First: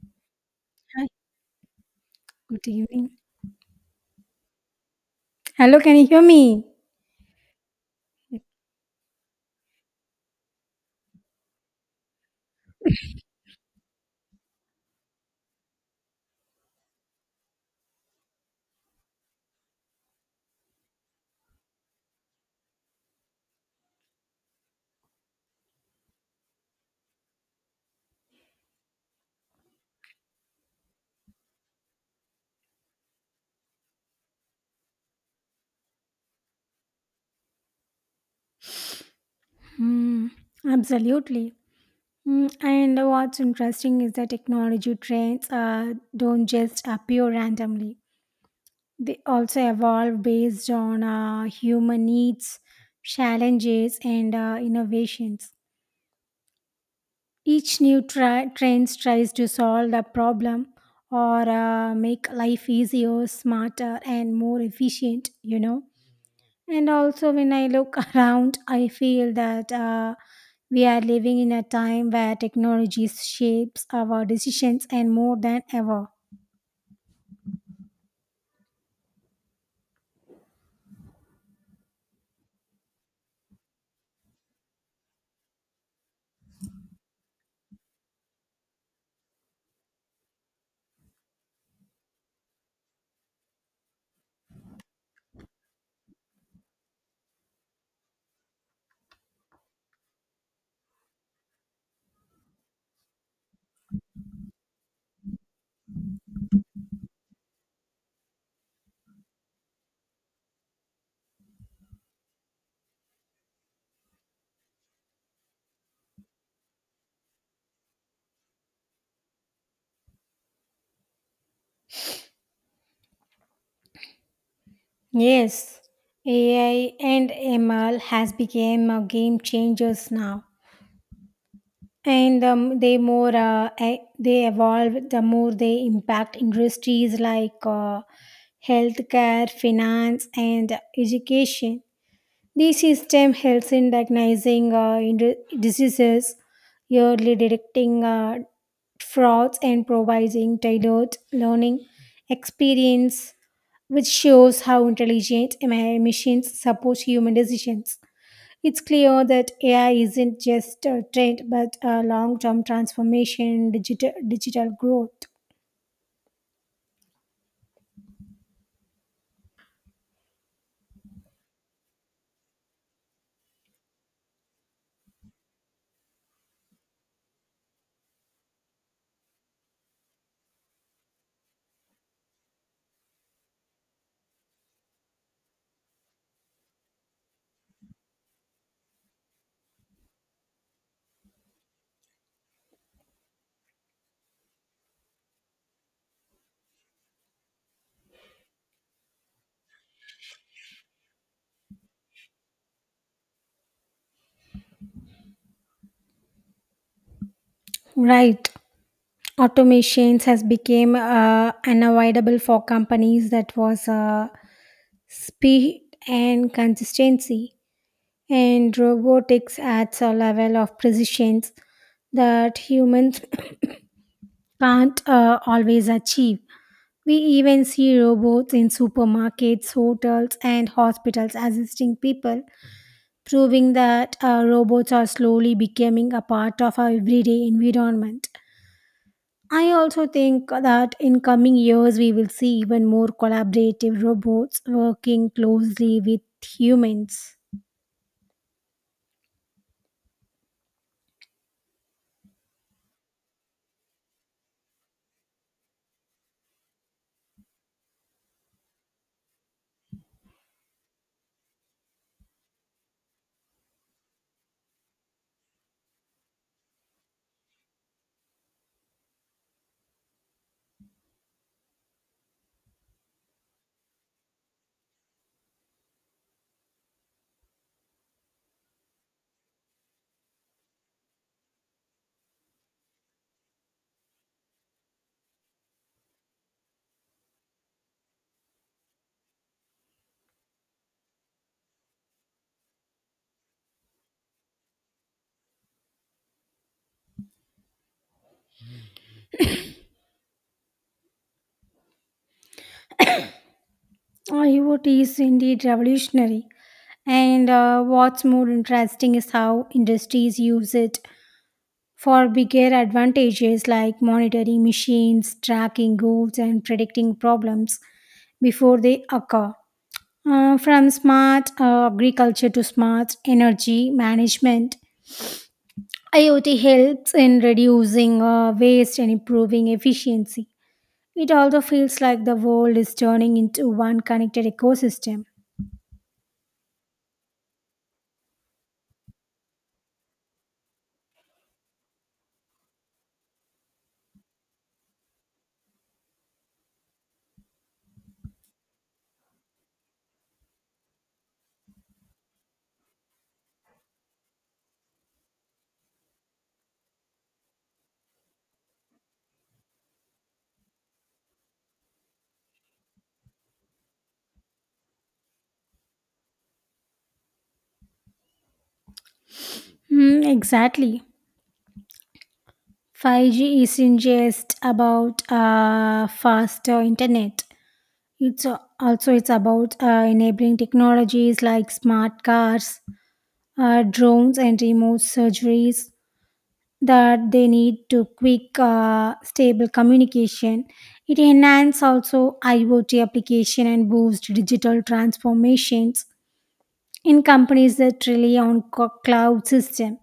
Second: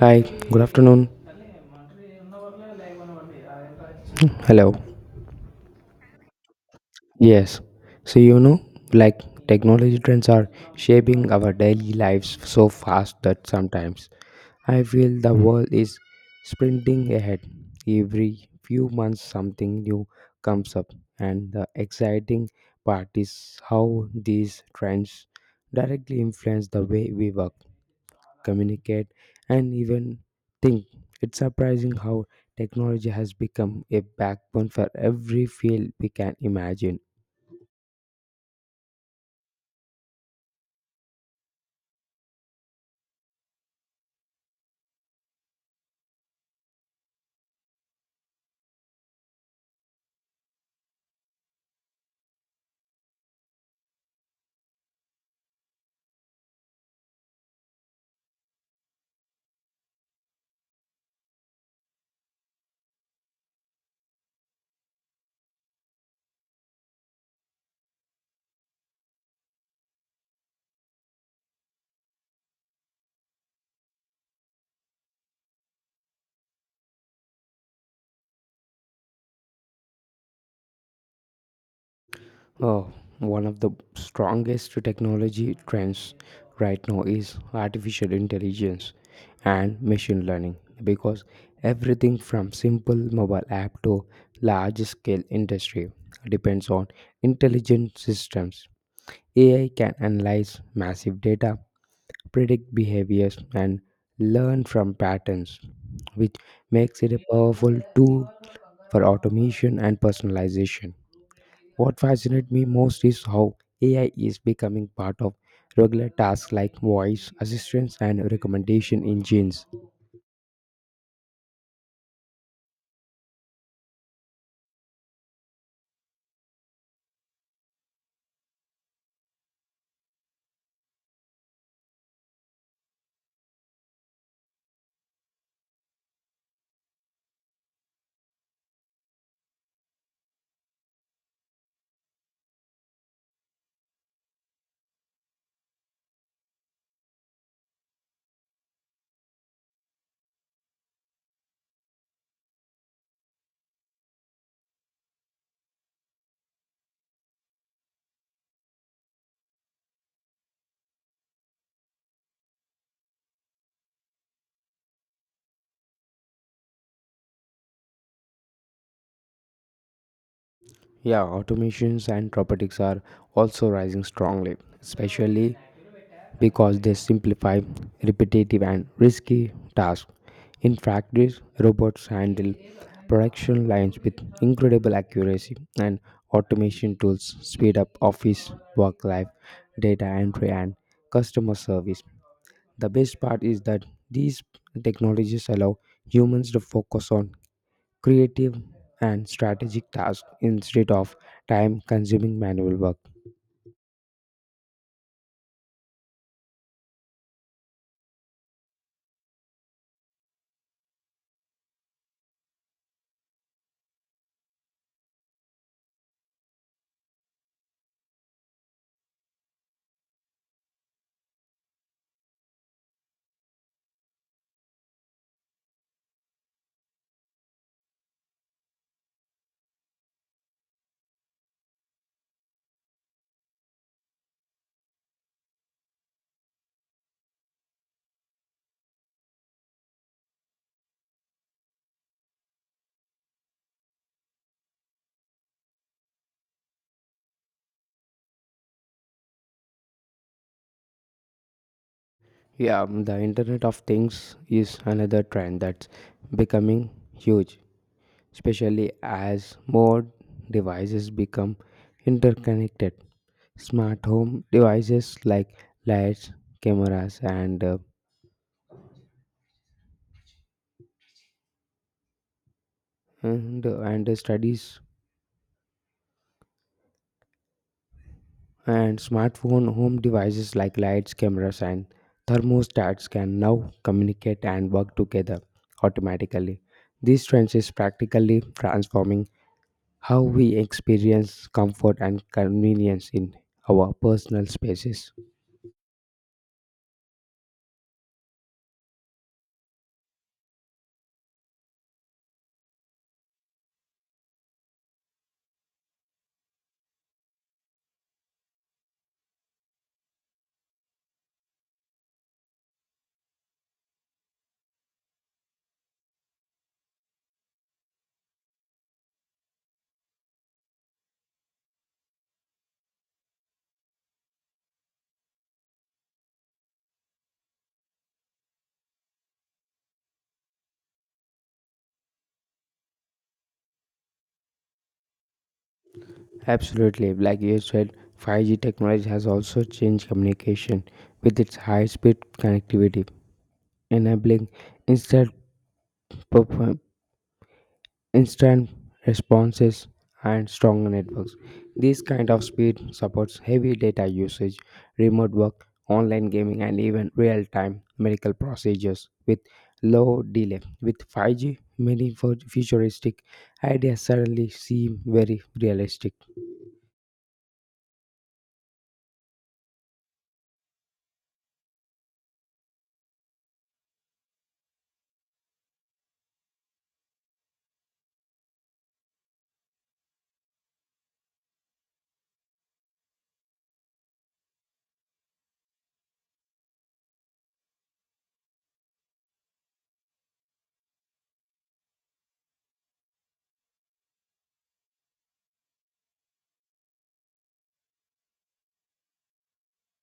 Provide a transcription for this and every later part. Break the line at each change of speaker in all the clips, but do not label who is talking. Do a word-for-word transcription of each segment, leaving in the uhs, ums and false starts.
Hi, good
Hi,
afternoon.
good evening.
Hello.
Hello, can you hear me?
Yes. So, you know, like technology trends are shaping our daily lives so fast that sometimes I feel the world is sprinting ahead. Every few months, something new comes up, and the exciting part is how these trends directly influence the way we work, communicate, and even think. It's surprising how technology has become a backbone for every field we can imagine.
Hmm, absolutely. Mm, and what's interesting is that technology trends uh, don't just appear randomly. They also evolve based on uh, human needs, challenges, and uh, innovations. Each new tri- trend tries to solve the problem or uh, make life easier, smarter, and more efficient, you know. And also, when I look around, I feel that uh, we are living in a time where technology shapes our decisions and more than ever.
Oh, one of the strongest technology trends right now is artificial intelligence and machine learning, because everything from simple mobile app to large scale industry depends on intelligent systems. A I can analyze massive data, predict behaviors, and learn from patterns, which makes it a powerful tool for automation and personalization. What fascinates me most is how A I is becoming part of regular tasks like voice assistance and recommendation engines.
Yes, A I and M L has become uh, game changers now. And um, they more uh, e- They evolve, the more they impact industries like uh, healthcare, finance, and education. The system helps in diagnosing uh, ind- diseases, early detecting uh, frauds, and providing tailored learning experience, which shows how intelligent M I machines support human decisions. It's clear that A I isn't just a trend but a long term transformation in digital, digital growth.
Yeah, automations and robotics are also rising strongly, especially because they simplify repetitive and risky tasks. In practice, robots handle production lines with incredible accuracy, and automation tools speed up office work life, data entry, and customer service. The best part is that these technologies allow humans to focus on creative and strategic tasks instead of time consuming manual work.
Right. Automations has become uh, unavoidable for companies that was uh, speed and consistency, and robotics adds a level of precision that humans can't uh, always achieve. We even see robots in supermarkets, hotels, and hospitals assisting people, proving that uh, robots are slowly becoming a part of our everyday environment. I also think that in coming years we will see even more collaborative robots working closely with humans.
Yeah, mm, the Internet of Things is another trend that's becoming huge, especially as more devices become interconnected. Smart home devices like lights, cameras, and uh, and, and studies and smartphone home devices like lights, cameras, and thermostats can now communicate and work together automatically. These trends is practically transforming how we experience comfort and convenience in our personal spaces.
IoT is indeed revolutionary, and uh, what's more interesting is how industries use it for bigger advantages like monitoring machines, tracking goods, and predicting problems before they occur. Uh, from smart uh, agriculture to smart energy management, IoT helps in reducing uh, waste and improving efficiency. It also feels like the world is turning into one connected ecosystem.
Absolutely, like you said, five G technology has also changed communication with its high speed connectivity, enabling instant perf- instant responses and strong networks. This kind of speed supports heavy data usage, remote work, online gaming, and even real-time medical procedures with low delay. With five G, many fu- futuristic ideas suddenly seem very realistic.
Hmm, exactly. five G isn't just about uh, faster internet. It's a- also it's about uh, enabling technologies like smart cars, uh, drones, and remote surgeries that they need to quick uh, stable communication. It enhances also iot application and boost digital transformations in companies that rely on co- cloud system.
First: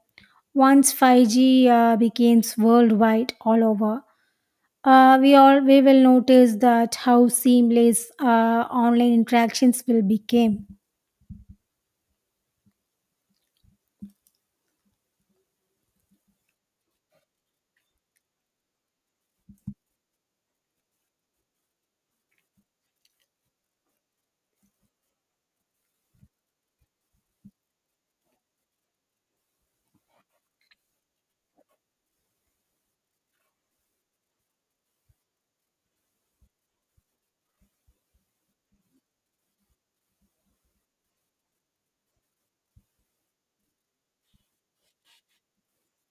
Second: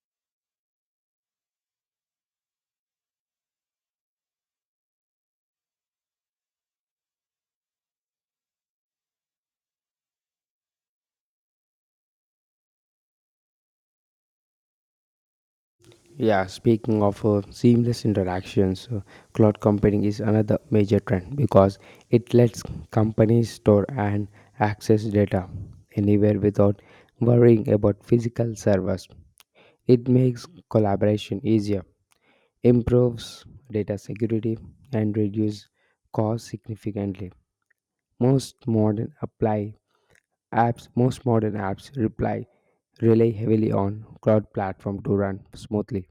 Once five G uh, becomes worldwide all over, uh, we all we will notice that how seamless uh, online interactions will become.
Yeah, speaking of uh, seamless interactions, uh, cloud computing is another major trend because it lets companies store and access data anywhere without worrying about physical servers. It makes collaboration easier, improves data security, and reduces costs significantly. Most modern apply apps, most modern apps reply rely heavily on cloud platform to run smoothly.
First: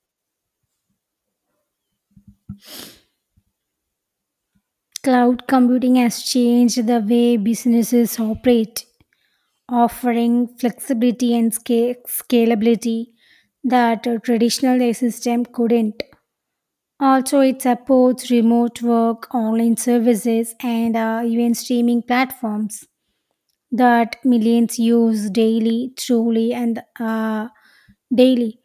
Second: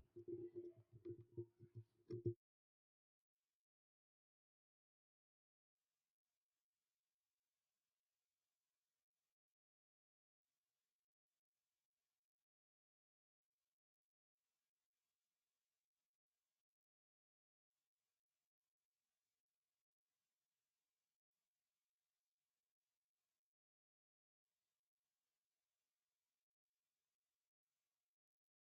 Cloud computing has changed the way businesses operate, offering flexibility and sca- scalability that a traditional system couldn't. Also, it supports remote work, online services, and uh, even streaming platforms that millions use daily, truly, and uh, daily.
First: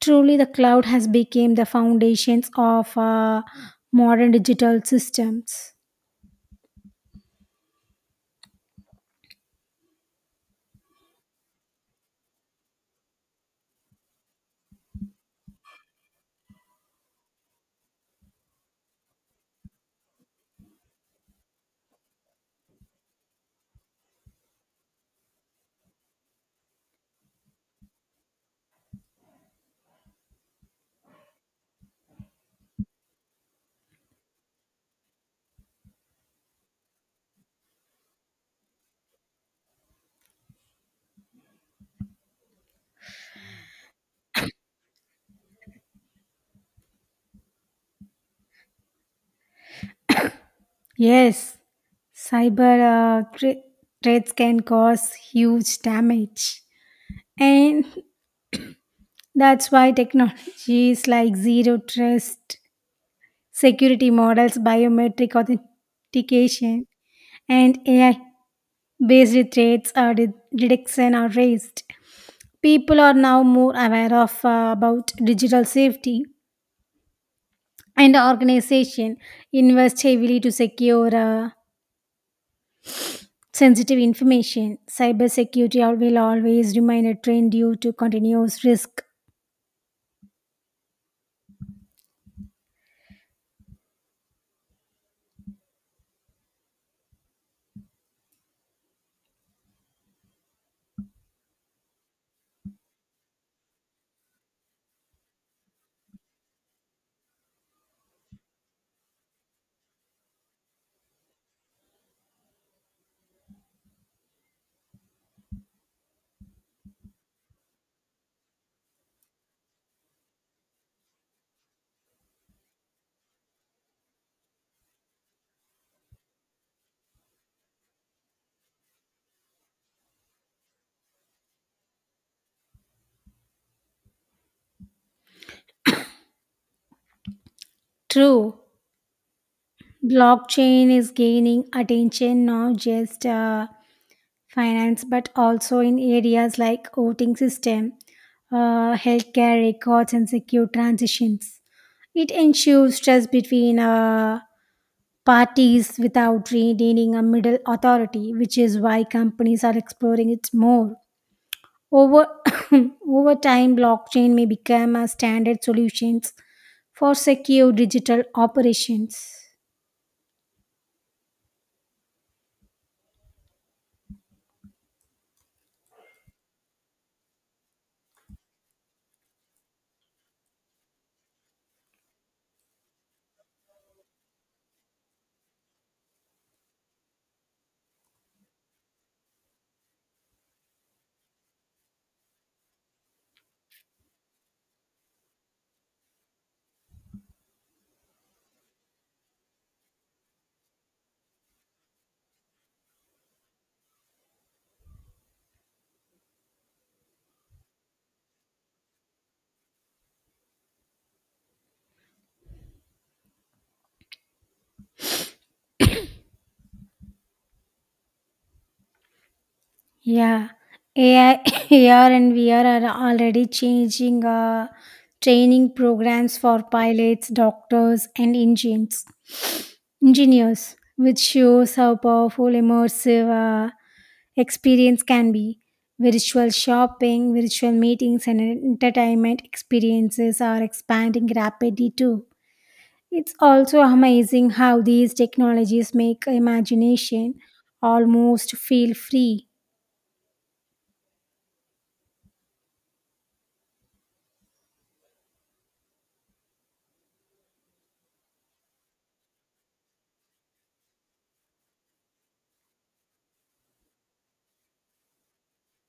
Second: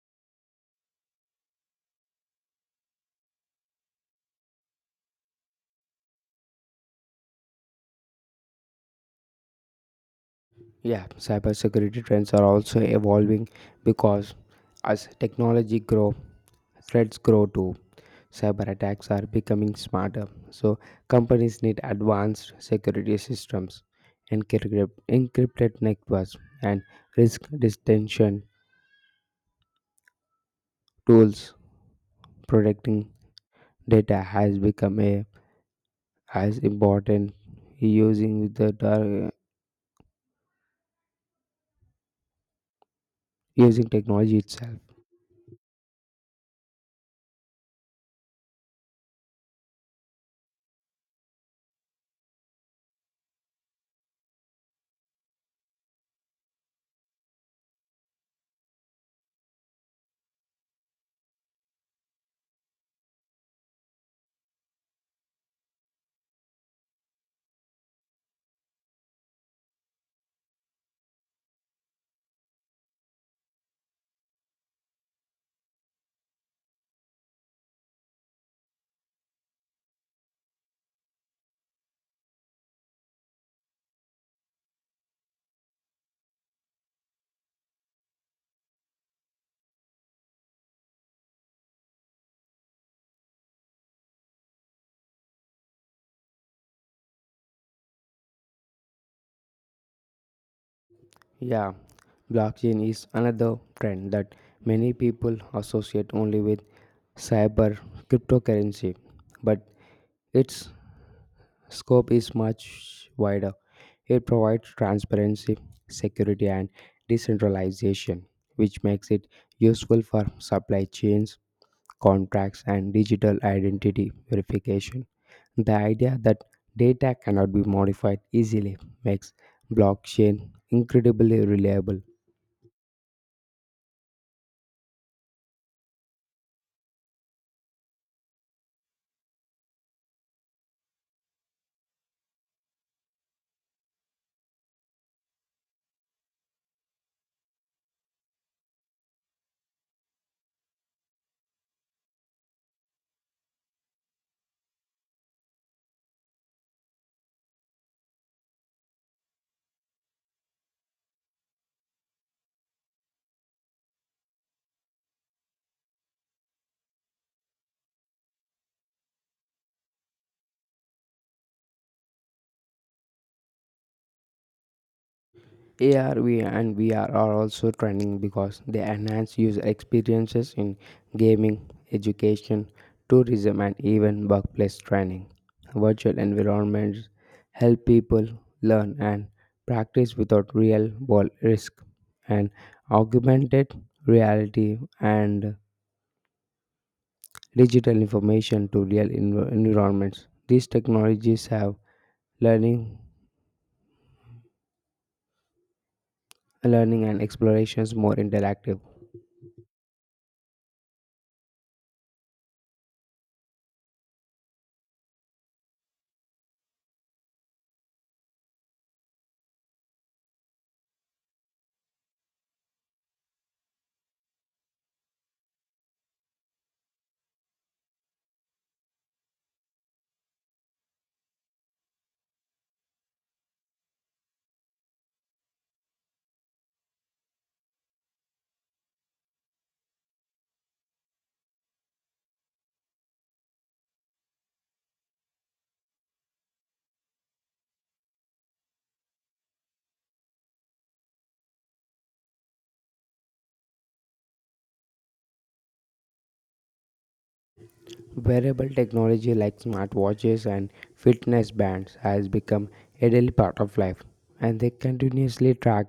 Truly, the cloud has become the foundations of uh, modern digital systems.
Yeah, cybersecurity trends are also evolving because as technology grow, threats grow too. Cyber attacks are becoming smarter, so companies need advanced security systems, encrypted, encrypted networks, and risk detection tools. Protecting data has become a as important using the dark- using technology itself.
Yes, cyber uh, thre- threats can cause huge damage. And that's why technologies like zero trust, security models, biometric authentication, and A I based threats or de- detection are raised. People are now more aware of uh, about digital safety, and organization invest heavily to secure uh, sensitive information. Cybersecurity al- will always remain a trend due to continuous risk.
Yeah, blockchain is another trend that many people associate only with cyber cryptocurrency, but its scope is much wider. It provides transparency, security, and decentralization, which makes it useful for supply chains, contracts, and digital identity verification. The idea that data cannot be modified easily makes blockchain incredibly reliable.
True. Blockchain is gaining attention not just uh, finance but also in areas like voting system, uh, healthcare records, and secure transitions. It ensures trust between uh, parties without needing a middle authority, which is why companies are exploring it more. Over over time, blockchain may become a standard solutions for secure digital operations.
A R V and V R are also trending because they enhance user experiences in gaming, education, tourism, and even workplace training. Virtual environments help people learn and practice without real world risk, and augmented reality and digital information to real env- environments. These technologies have learning learning and explorations more interactive.
Yeah, A I, A R, and V R are already changing uh, training programs for pilots, doctors, and engines, engineers, which shows how powerful immersive uh, experience can be. Virtual shopping, virtual meetings, and entertainment experiences are expanding rapidly too. It's also amazing how these technologies make imagination almost feel free.
Wearable technology like smartwatches and fitness bands has become a daily part of life, and they continuously track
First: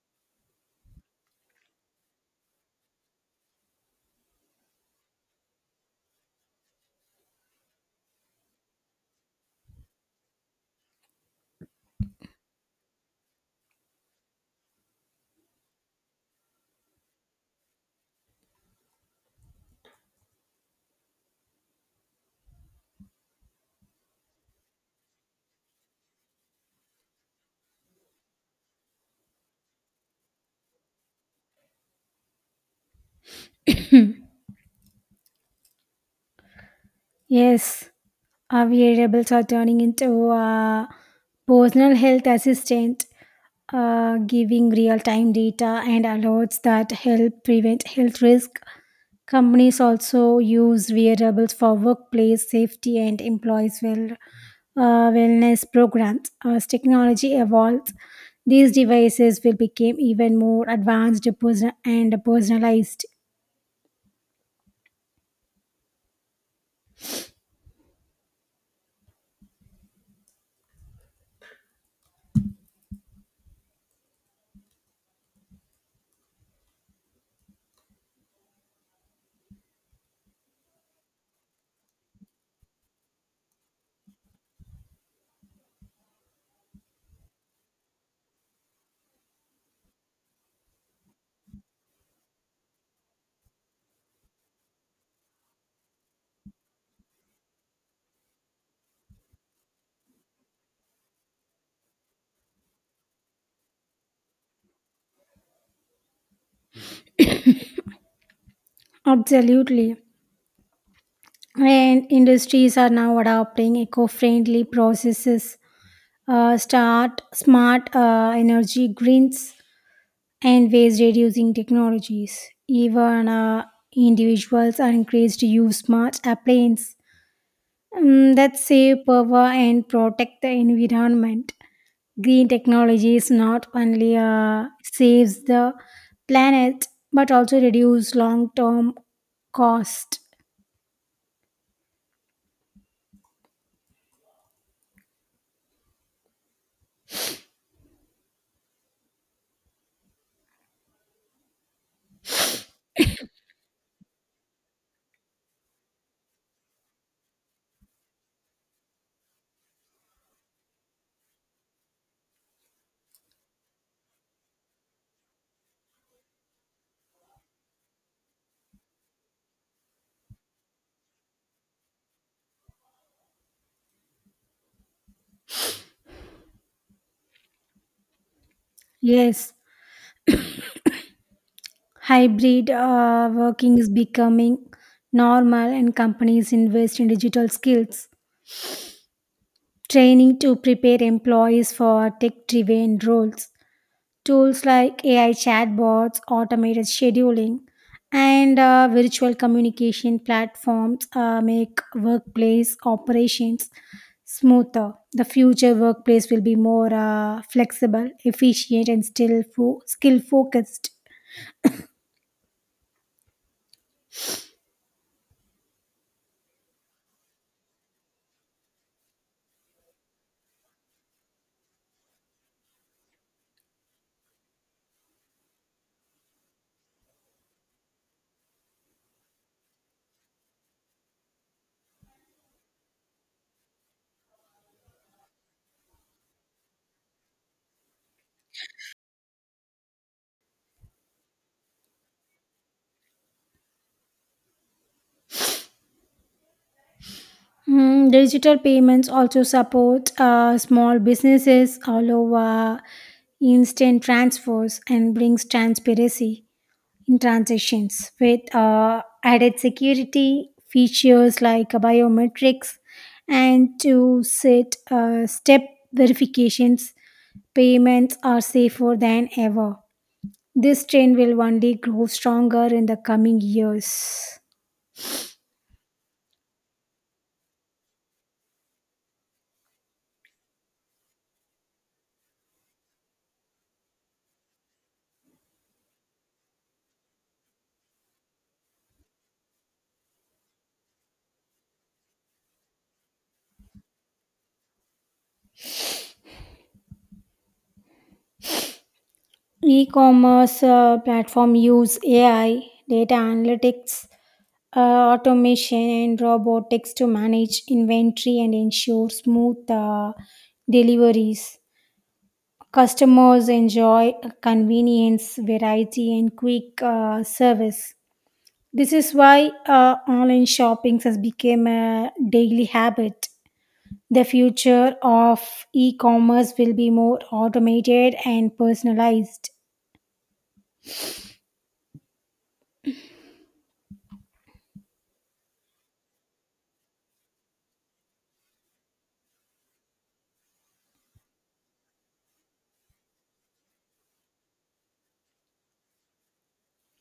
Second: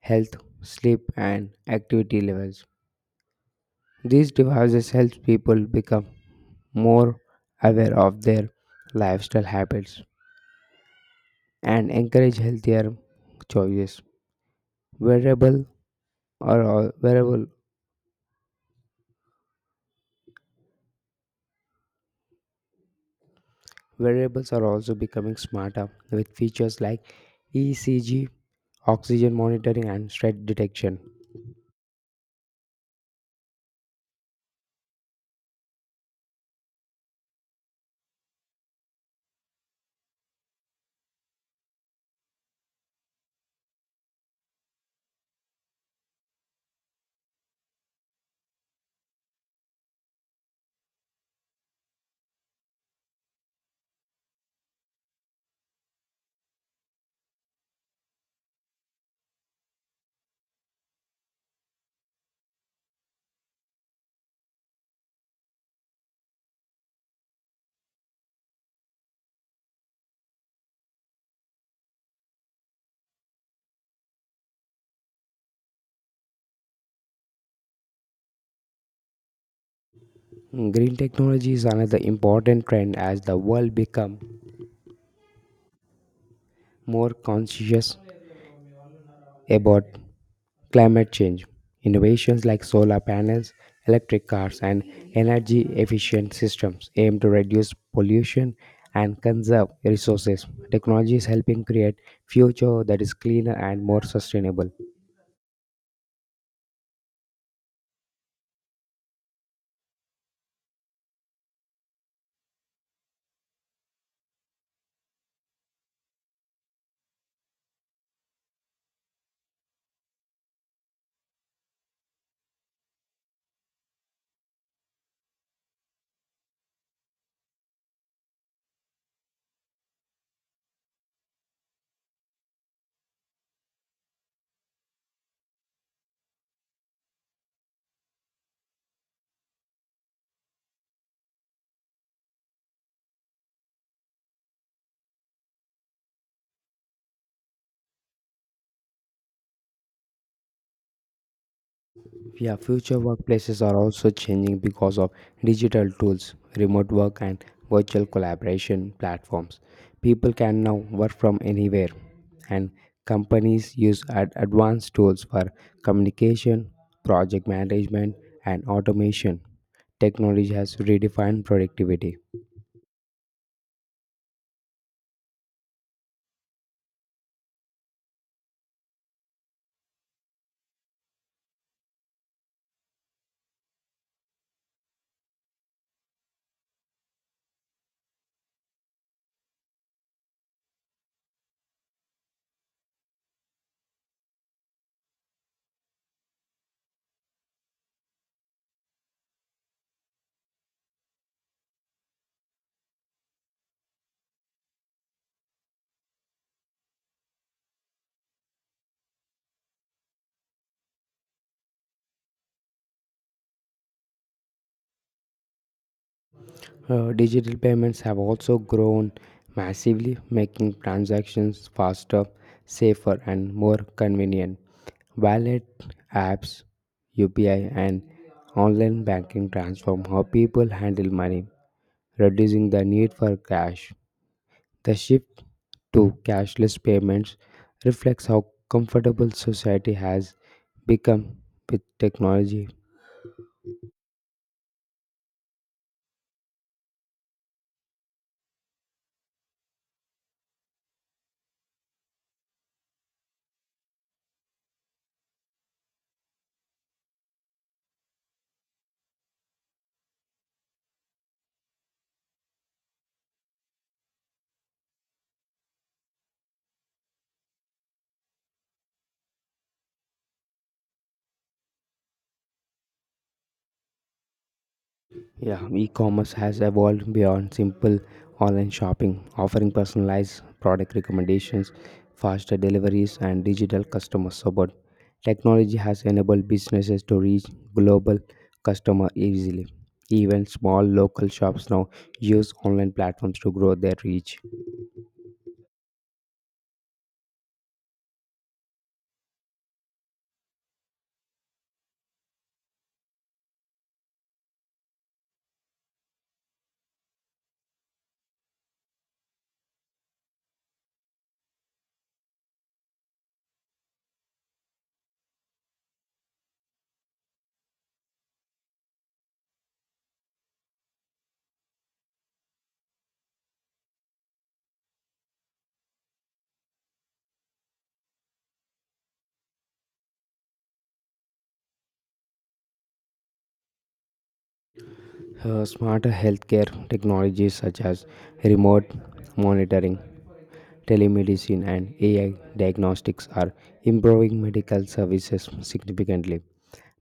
health, sleep, and activity levels. These devices help people become more aware of their lifestyle habits and encourage healthier choices. Wearable Or all wearable wearables are also becoming smarter with features like E C G, oxygen monitoring, and stress detection.
Yes. Our variables are turning into a personal health assistant, uh, giving real time data and alerts that help prevent health risk. Companies also use variables for workplace safety and employees' well, uh, wellness programs. As technology evolves, these devices will become even more advanced person- and personalized.
Hmm, Green technology is another important trend as the world become more conscious about climate change. Innovations like solar panels, electric cars, and energy efficient systems aim to reduce pollution and conserve resources. Technology is helping create future that is cleaner and more sustainable.
Absolutely. And industries are now adopting eco friendly processes, uh, start smart uh, energy greens and waste reducing technologies. Even uh, individuals are encouraged to use smart appliances um, that save power and protect the environment. Green technologies not only uh, saves the planet but also reduce long term cost.
Yeah, future workplaces are also changing because of digital tools, remote work, and virtual collaboration platforms. People can now work from anywhere, and companies use ad- advanced tools for communication, project management, and automation. Technology has redefined productivity.
Yes, hybrid uh, working is becoming normal, and companies invest in digital skills training to prepare employees for tech driven roles. Tools like A I chatbots, automated scheduling, and uh, virtual communication platforms uh, make workplace operations smoother. The future workplace will be more uh, flexible, efficient, and still fo- skill focused.
Uh, digital payments have also grown massively, making transactions faster, safer, and more convenient. Wallet apps, U P I, and online banking transform how people handle money, reducing the need for cash. The shift to cashless payments reflects how comfortable society has become with technology.
Mm, digital payments also support uh, small businesses all over, instant transfers, and brings transparency in transactions with uh, added security features like biometrics and to set uh, step verifications. Payments are safer than ever. This trend will one day grow stronger in the coming years.
Yeah, e-commerce has evolved beyond simple online shopping, offering personalized product recommendations, faster deliveries, and digital customer support. Technology has enabled businesses to reach global customer easily. Even small local shops now use online platforms to grow their reach.
E-commerce uh, platform use ai, data analytics, uh, automation, and robotics to manage inventory and ensure smooth uh, deliveries. Customers enjoy convenience, variety, and quick uh, service. This is why uh, online shopping has become a daily habit. The future of e commerce will be more automated and personalized.
Uh, smarter healthcare technologies such as remote monitoring, telemedicine, and A I diagnostics are improving medical services significantly.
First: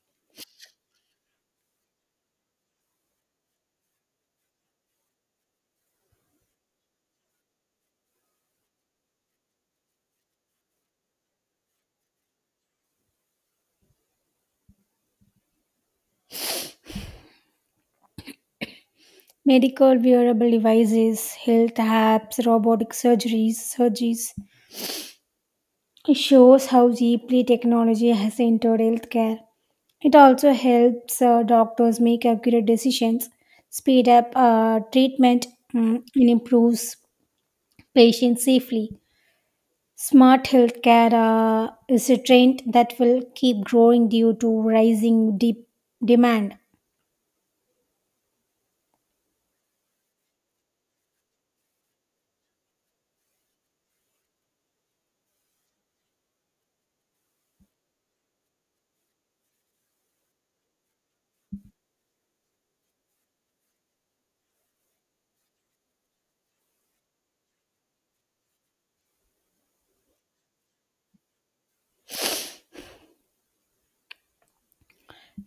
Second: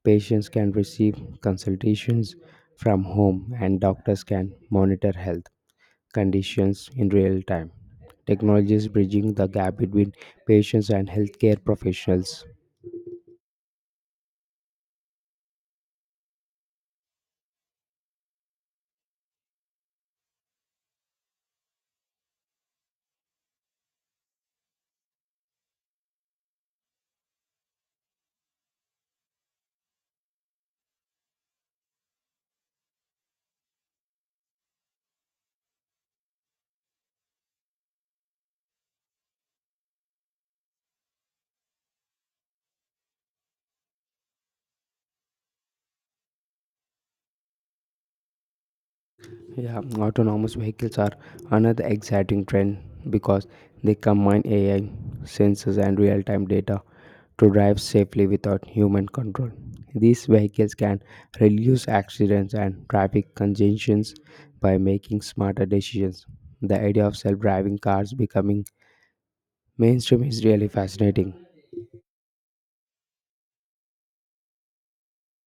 Patients can receive consultations from home, and doctors can monitor health conditions in real time. Technologies bridging the gap between patients and healthcare professionals.
Medical wearable devices, health apps, robotic surgeries, surgeries. It shows how deeply technology has entered healthcare. It also helps uh, doctors make accurate decisions, speed up uh, treatment, mm, and improves patients safely. Smart healthcare uh, is a trend that will keep growing due to rising deep demand.
Yeah, autonomous vehicles are another exciting trend because they combine A I, sensors, and real time data to drive safely without human control. These vehicles can reduce accidents and traffic congestions by making smarter decisions. The idea of self driving cars becoming mainstream is really fascinating.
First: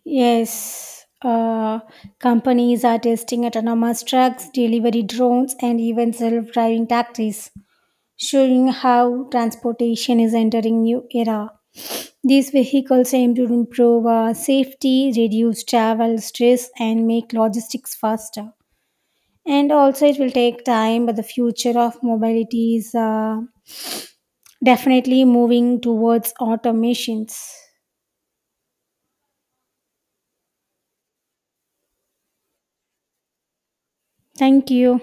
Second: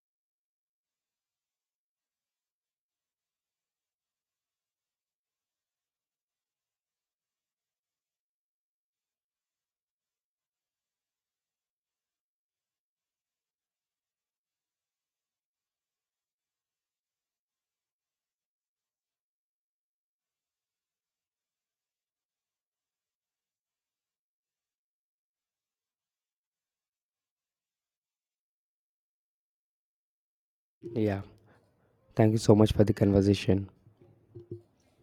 Yes, uh, companies are testing autonomous trucks, delivery drones, and even self driving taxis, showing how transportation is entering new era. These vehicles aim to improve uh, safety, reduce travel stress, and make logistics faster. And also, it will take time, but the future of mobility is uh, definitely moving towards automations.
Yeah, thank you so much for the conversation.
Thank you.